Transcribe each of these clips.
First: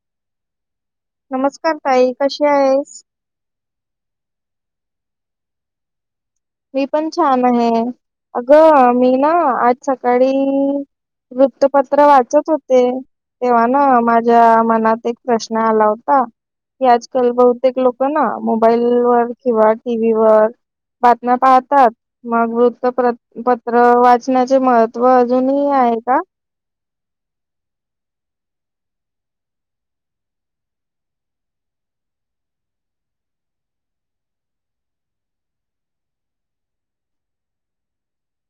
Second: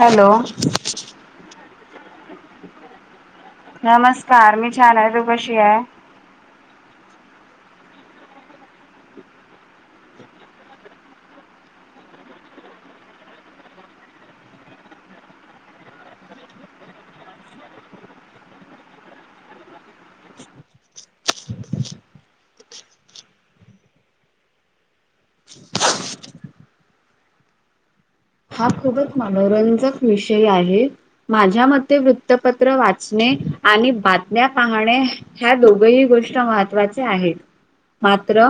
Hello नमस्कार ताई कशी आहेस नमस्कार मी छान आहे तू कशी आहे मी पण छान आहे अगं मी ना आज सकाळी वृत्तपत्र वाचत होते तेव्हा ना माझ्या मनात एक प्रश्न आला होता की आजकाल बहुतेक लोक ना मोबाईलवर किंवा टीव्हीवर बातम्या पाहतात मग वृत्तपत्र वाचनाचे महत्व अजूनही आहे का हा खूपच मनोरंजक विषय आहे माझ्या मते वृत्तपत्र वाचणे आणि बातम्या पाहणे ह्या दोघही गोष्ट महत्वाच्या आहेत मात्र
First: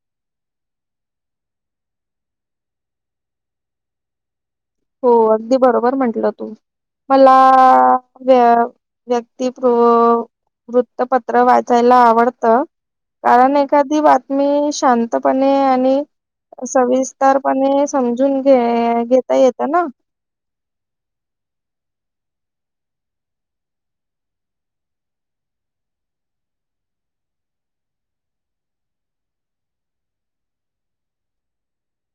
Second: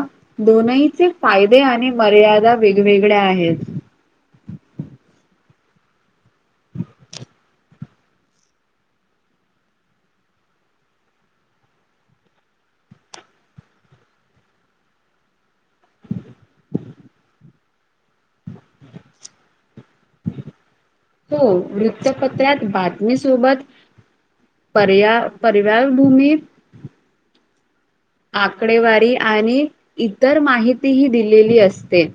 दोनहीचे फायदे आणि मर्यादा वेगवेगळ्या आहेत हो अगदी बरोबर म्हंटलं तुम्ही मला,.. व व्यक्ती [inaudible] वृत्तपत्र वाचायला आवडतं कारण एखादी बातमी शांतपणे आणि सविस्तरपणे समजून घे घेता येतं ना हो वृत्तपत्रात बातमीसोबत पर्या परिवार भूमीत आकडेवारी आणि इतर माहितीही दिलेली असते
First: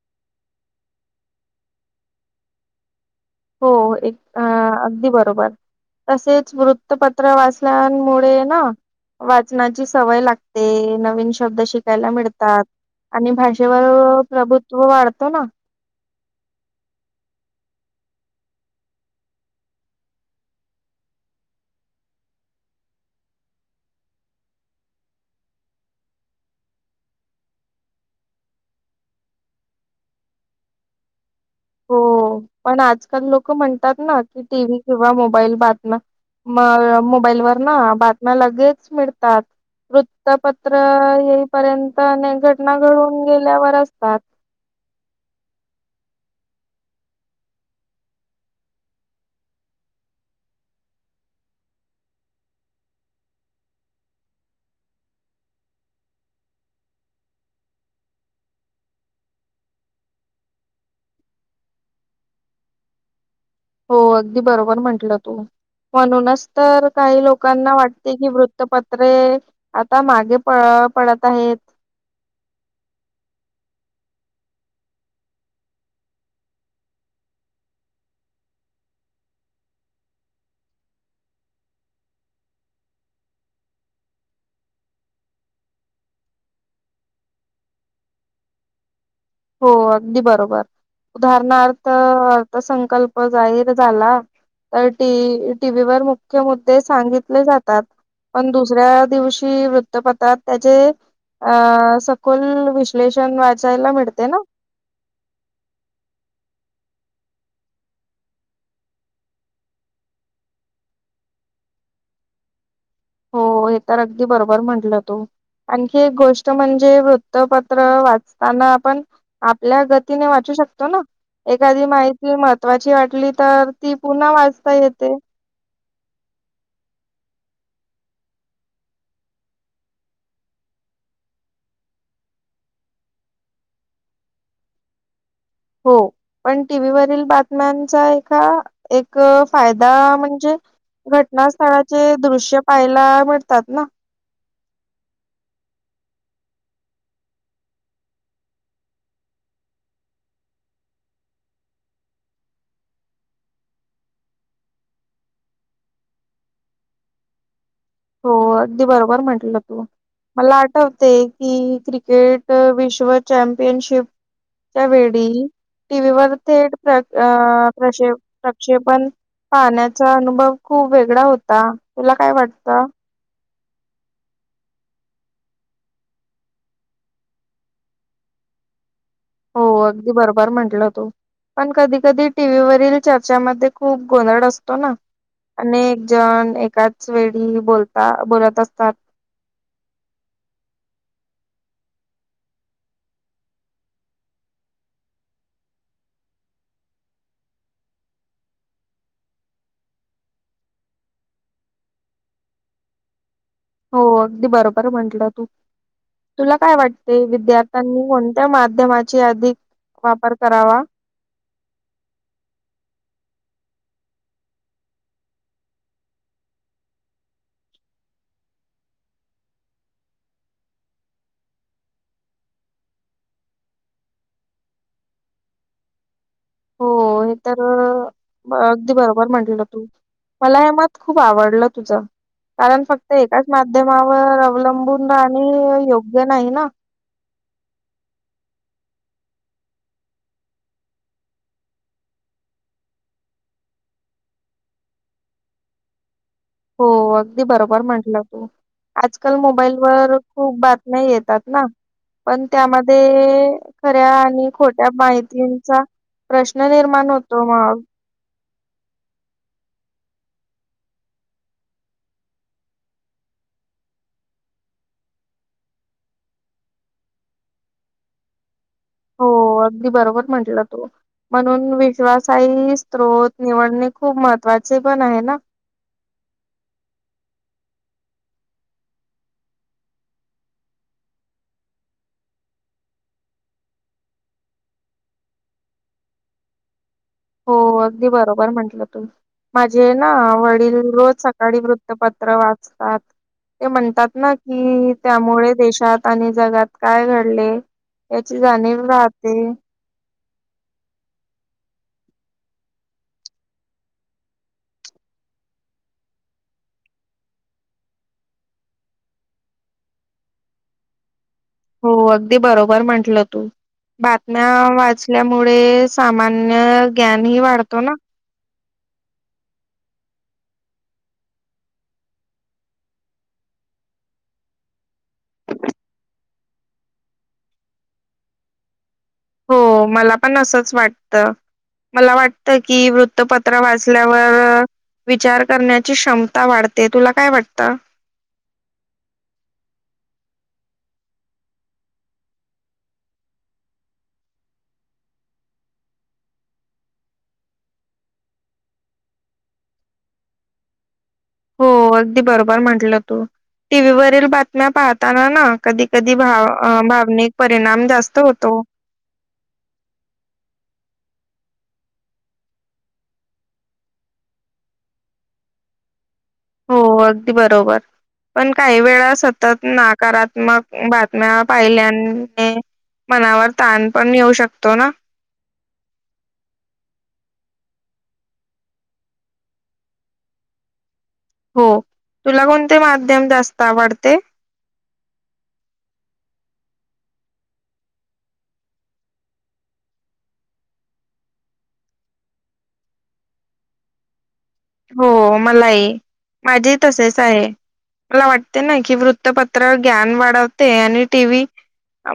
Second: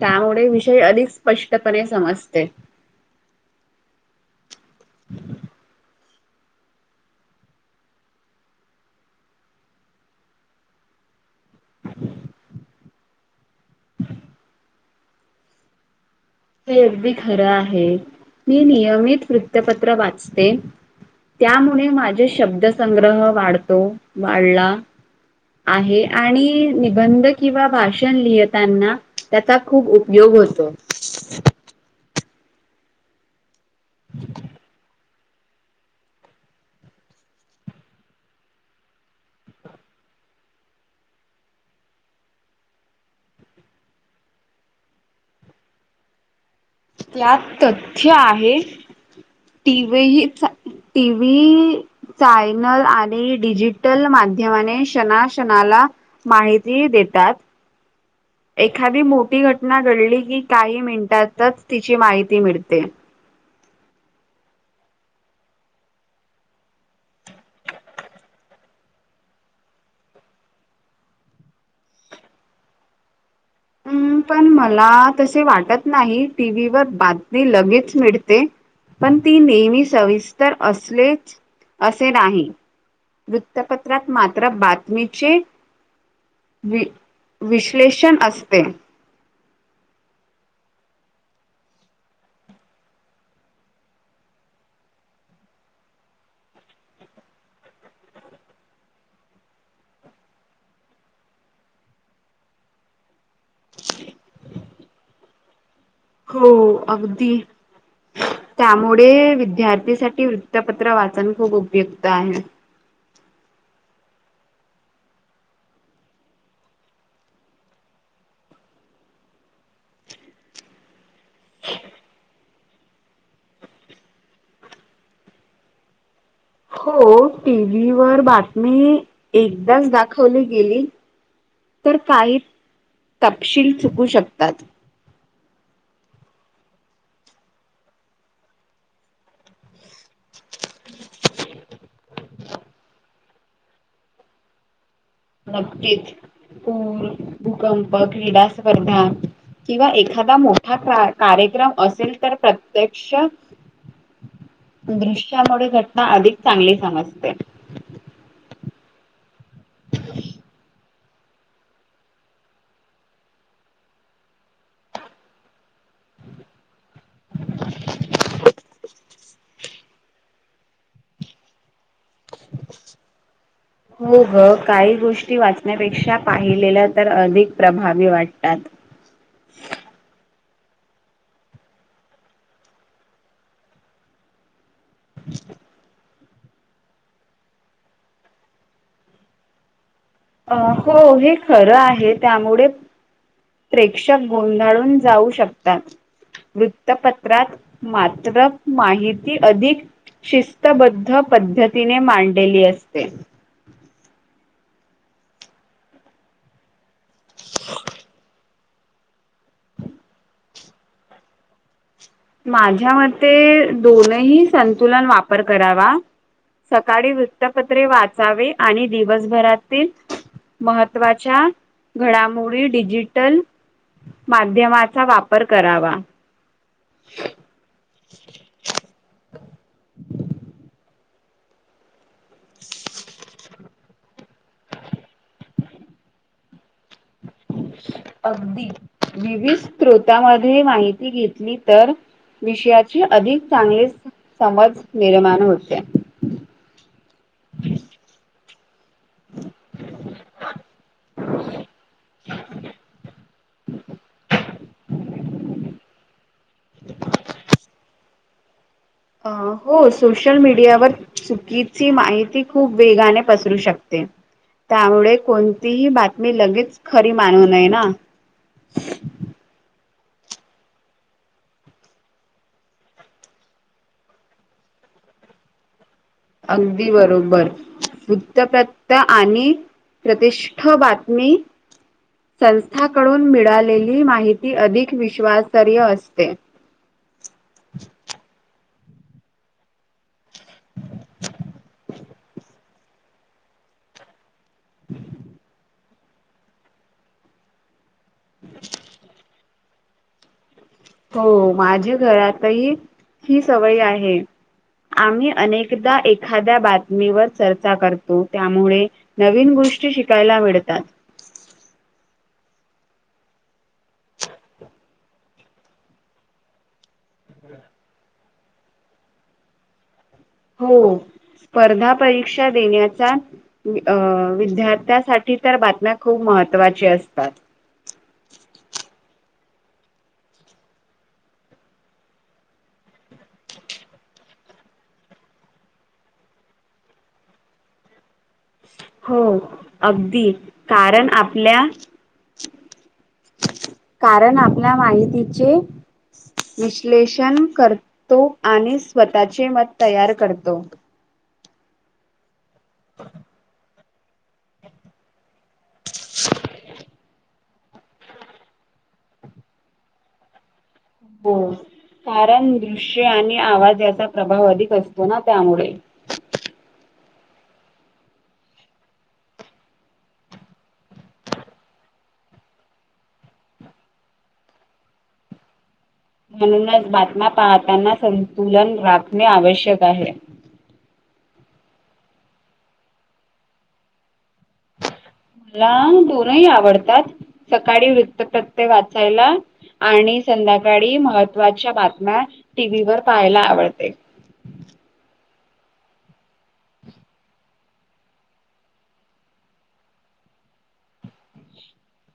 त्यामुळे विषय अधिक स्पष्टपणे समजते हो एक अ अगदी बरोबर. तसेच वृत्तपत्र वाचल्यामुळे ना वाचनाची सवय लागते नवीन श.. ब्द शिकायला मिळतात आणि भाषेवर प्रभुत्व वाढतं ना. हे अगदी खरं आहे मी नियमित वृत्तपत्र वाचते त्यामुळे माझे शब्दसंग्रह वाढतो वाढला आहे आणि निबंध किंवा भाषण लिहतांना त्याचा खूप उपयोग होतो हो पण आजकाल लोक म्हणतात ना कि टी व्ही किंवा मोबाईल बातम म मोबाईलवर ना बातम्या लगेच मिळतात. वृत्तपत्र येईपर्यंत अनेक घटना घडून गेल्या असतात. त्यात तथ्य आहे टी व्हीही टी व्ही. चायनल आणि डिजिटल माध्यमाने क्षणा क्षणाला माहिती देतात. एखादी मोठी घटना घडली की काही मिनिटातच तिची माहिती मिळते. हो अगदी बरोबर म्हंटलं तू. म्हणूनच तर काही लोकांना वाटते कि वृत्तपत्रे आता मागे प पडत आहेत. हम् पण मला तसे वाटत नाही टीव्ही वर बातमी लगेच मिळते. पण ती नेहमी सविस्तर असलेच असे नाही. वृत्तपत्रात मात्र बातमीचे वि विश्लेषण असते. हो अगदी बरोबर उदाहरणार्थ अर्थसंकल्प जाहीर झाला. तरी टीव्ही वर मुख्य मुद्दे सांगितले जातात. पण दुसऱ्या दिवशी वृत्तपतात त्याचे अ सखोल विश्लेषण वाचायला मिळत. ते ना. हो अगदी त्यामुळे विद्यार्थीसाठी वृत्तपत्र वाचन खूप उपयुक्त आहे. हो हे तर अगदी बरोबर म्हटलं तू. आणखी एक गोष्ट म्हणजे वृत्तपत्र वाचताना आपण. आपल्या गतीने वाचू शकतो ना. एखादी माहिती महत्वाची वाटली तर ती पुन्हा वाचता येते. हो टी व्हीवर बातमी एकदाच दाखवली गेली. तर काही तपशील चुकू शकतात. हो पण टीव्हीवरील बातम्यांचा एका एक. फायदा म्हणजे घटनास्थळाचे दृश्य पाहायला मिळतात ना. नक्कीच पूर, भूकंप, क्रीडा स्पर्धा किंवा एखादा मोठा कार्यक्रम असेल तर प्रत्यक्ष दृश्यामुळे घटना अधिक चांगली समजते. हो अगदी बरोबर म्हटलं तू मला आठवते. कि क्रिकेट विश्व चॅम्पियनशिपच्या वेळी टीव्ही वर थेट प्र प्रक्षेपण पाहण्याचा अनुभव खूप वेगळा होता तुला काय वाटत. हो ग काही गोष्टी वाचण्यापेक्षा पाहिलेल्या तर अधिक प्रभावी वाटतात. हो अगदी बरोबर म्हंटलं तू. पण कधी कधी टीव्ही वरील चर्चामध्ये खूप गोंधळ असतो. ना अनेक जण एकाच वेळी बोलता बोलत असतात. हो हे खरं आहे त्यामुळे प्रेक्षक गोंधळून जाऊ शकतात वृत्तपत्रात मात्र माहिती अधिक शिस्तबद्ध पद्धतीने मांडलेली असते हो अगदी बरोबर म्हंटलं तू तुला काय वाट ते विद्यार्थ्यांनी कोणत्या माध्यमाची अधिक वापर करावा. माझ्या मते दोनही संतुलन वापर करावा. सकाळी वृत्तपत्रे वाचावी, आणि दिवसभरातील महत्त्वाच्या घडामोडी डिजिटल. माध्यमाचा वापर करावा. हो हे तर अगदी बरोबर म्हटलं. तू मला हे म खूप आवडलं तुझं कारण फक्त एच माध्यमावर अवलंबून राहणे योग्य नाही ना अगदी विविध स््रोतांमध्ये माहिती घेतली तर [unintelligible] विषयाचे अधिक चांगले समज निर्माण होते [unintelligible] हो अगदी बरोबर म्हटलं तू आजकाल मोबाईलवरर खूप बातम्या येतात ना [unintelligible] पण त्यामध्ये खऱ्या आणि खोट्या माहितींचा [unintelligible] प्रश्न निर्माण होतो मग अ हो सोशल मीडियावर चुकीची माहिती खूप वेगाने पसरू शकते त्यामुळे कोणतीही बातमी लगेच खरी मानवू नये ना [unintelligible] हो अगदी बरोबर म्हटलं तो म्हणून विश्वासही स््रोत निवडणे खूप महत्त्वाचे पण आहे ना [unintelligible] अगदी बरोबर वृत्तपतत आणि [unintelligible] प्रतिष्ठा बातमी संस्थाकडून मिळालेली माहिती अधिक विश्वासारय असते [unintelligible] हो अगदी बरोबर म्हंटलं तुम माझे ना वडील रोज सकाळी वृत्तपत्र वाचतात [unintelligible] ते म्हणतात ना की त्यामुळे देशात आणि जगात काय घडले [unintelligible] याची जाणीव राहते हो माझ्या घरातही ही सवय आहे [unintelligible] आम्ही अनेकदा एखाद्या बातमीवर चर्चा करतो त्यामुळे [unintelligible] नवीन गोष्टी शिकायला मिळतात हो अगदी बरोबर म्हटलं तू बातम्या वाचल्यामुळे सामान्य ज्ञान ह वाढतो ना [unintelligible] हो स्पर्धा परीक्षा देण्याचा [unintelligible] अं विद्यार्थ्यासाठी तर बातम्या खूप महत्त्वाची असतात [unintelligible] हो मला पण असंच वाटतं मला वाटत कि वृत्तपत्र वाचल्यावर [unintelligible] विचार करण्याची क्षमता वाढते तुला काय वाटतं [unintelligible] हो अगदी कारण आपल्या [unintelligible] कारण आपल्या माहितीचे [unintelligible] विश्लेषण करतो आणि स्वतः चे मत तयार करतो हो अगदी बरोबर म्हटलं तू टी व्हीवरील बातम्या पाहताना ना कधी कधी भाव भावनिक परिणाम जास्त होतो हो कारण दृश्य आणि आवाज याचा प्रभाव अधिक असतो ना त्यामुळे हो अगदी बरोबर पण काही वेळा सतत नकारात्मक बातम्या पाहिल्याने [unintelligible] मनावर ताण पण येऊ शकतो ना म्हणूनच बातम्या पाहताना संतुलन राखणे आवश्यक आहे. [unintelligible] हो तुला कोणते माध्यम जास्त आवडते? [unintelligible] मला दोनही आवडतात सकाळी वृत्त प्रत्यय वाचायला. [unintelligible] आणि संध्याकाळी महत्त्वाच्या बातम्या टीव्हीवर पाहायला आवडते. [unintelligible] हो मलाही माझेही तसेच आहे. [unintelligible] मला वाटते ना की वृत्तपत्रावर ग्ञन वाढवते आणि टी व्ही [unintelligible]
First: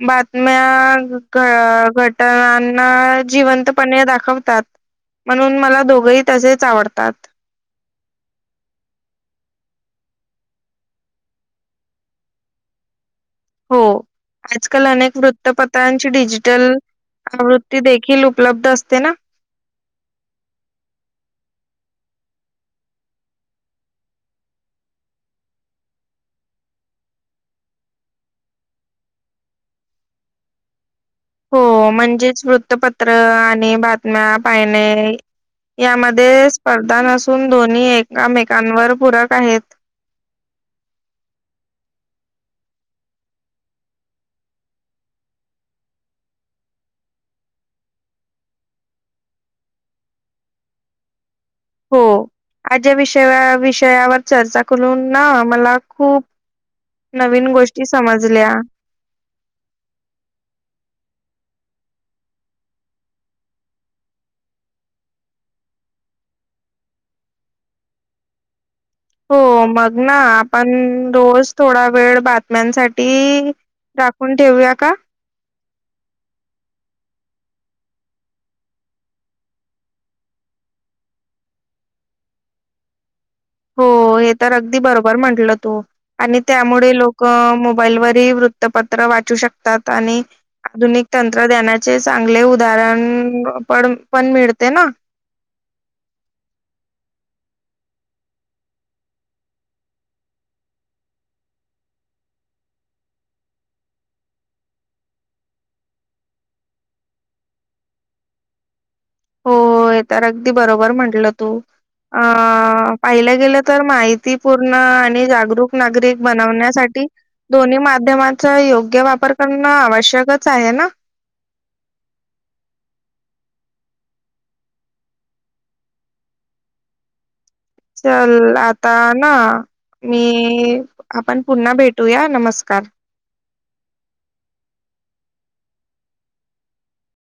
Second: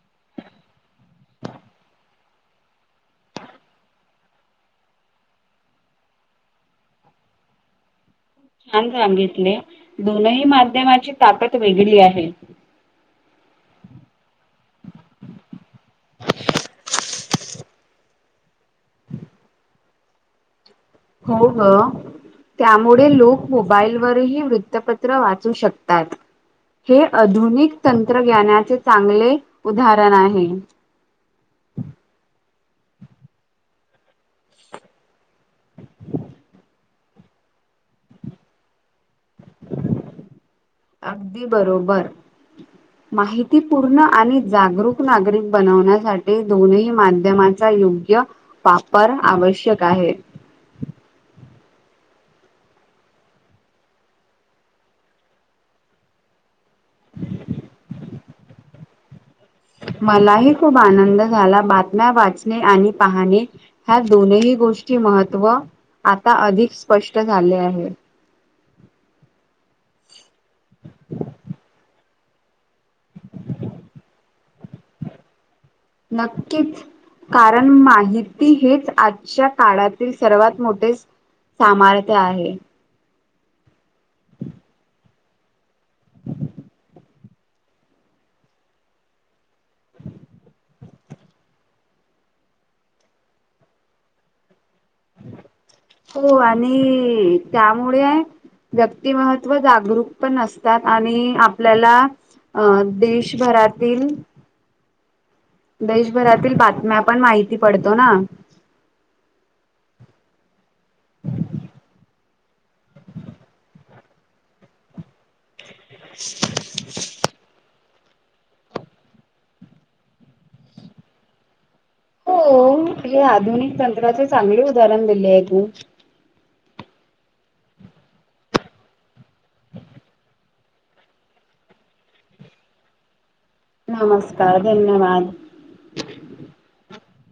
बातम्या घ घटनांना जिवंतपणे दाखवतात म्हणून मला दोघंही तसेच आवडतात छान सगितले दोनही माध्यमाची ताकद वेगळी आहे [unintelligible] हो आजकाल अनेक वृत्तपत्रांची डिजिटल [unintelligible] आवृत्ती देखील उपलब्ध असते ना हो ग त्यामुळे लोक मोबाईलवररही वृत्तपत्र वाचू शकतात. [unintelligible] हे आधुनिक तंत्रज्ञानाचे चांगले उदाहरण आहे हो... म्हणजेच वृत्तपत्र आणि बातम्या पायणे. यामध्ये स्पर्धा नसून दोन्ही एकामेकांवर पूरक आहेत. अगदी बरोबर. [inaudible] माहितीपूर्ण आणि जागरूक नागरिक बनवण्यासाठी दोनही माध्यमांचा योग्य वापर आवश्यक आहे. हो... आज ह्या विषया... विषयावर चर्चा करून ना... मला खूप नवीन गोष्टी समजल्या. मलाही खूप आनंद झाला... बातम्या वाचणे आणि पाहाणे ह्या दोनही गोष्टी महत्त्व... आता अधिक स्पष्ट झाले आहे. हो... मग ना... आपण रोज थोडा वेळ बातम्यांसाठी राखून ठेवूया का? नक्कीच. कारण माहिती हेच आजच्या काळातील सर्वात मोठे सामर्थ्य आहे. हो... हे तर अगदी बरोबर म्हटलं तू. आणि त्यामुळे लोकं... मोबाईलवरही वृत्तपत्र वाचू शकतात आणि आधुनिक तंत्रज्ञानाचे चांगले उदाहरण पड... पण मिळते ना? [inaudible] हो आणि त्यामुळे व्यक्तिमहत्व जागरूक पण असतात आणि आपल्याला अ देशभरातील देशभरातील बातम्या पण माहिती पडतो ना? हो... हे तर अगदी बरोबर म्हंटलं तू. अ... पाहिलं गेलं... तर माहितीपूर्ण आणि जागृ क नागरिक बनवण्यासाठी दोन्ही माध्यमांचा योग्य वापर करणं आवश्यकच आहे ना? हो... हे आधुनिक तंत्राचे चांगले उदाहरण दिले आहे तू. चल... आता ना मी आपण पुन्हा भेटूया नमस्कार. नमस्कार धन्यवाद.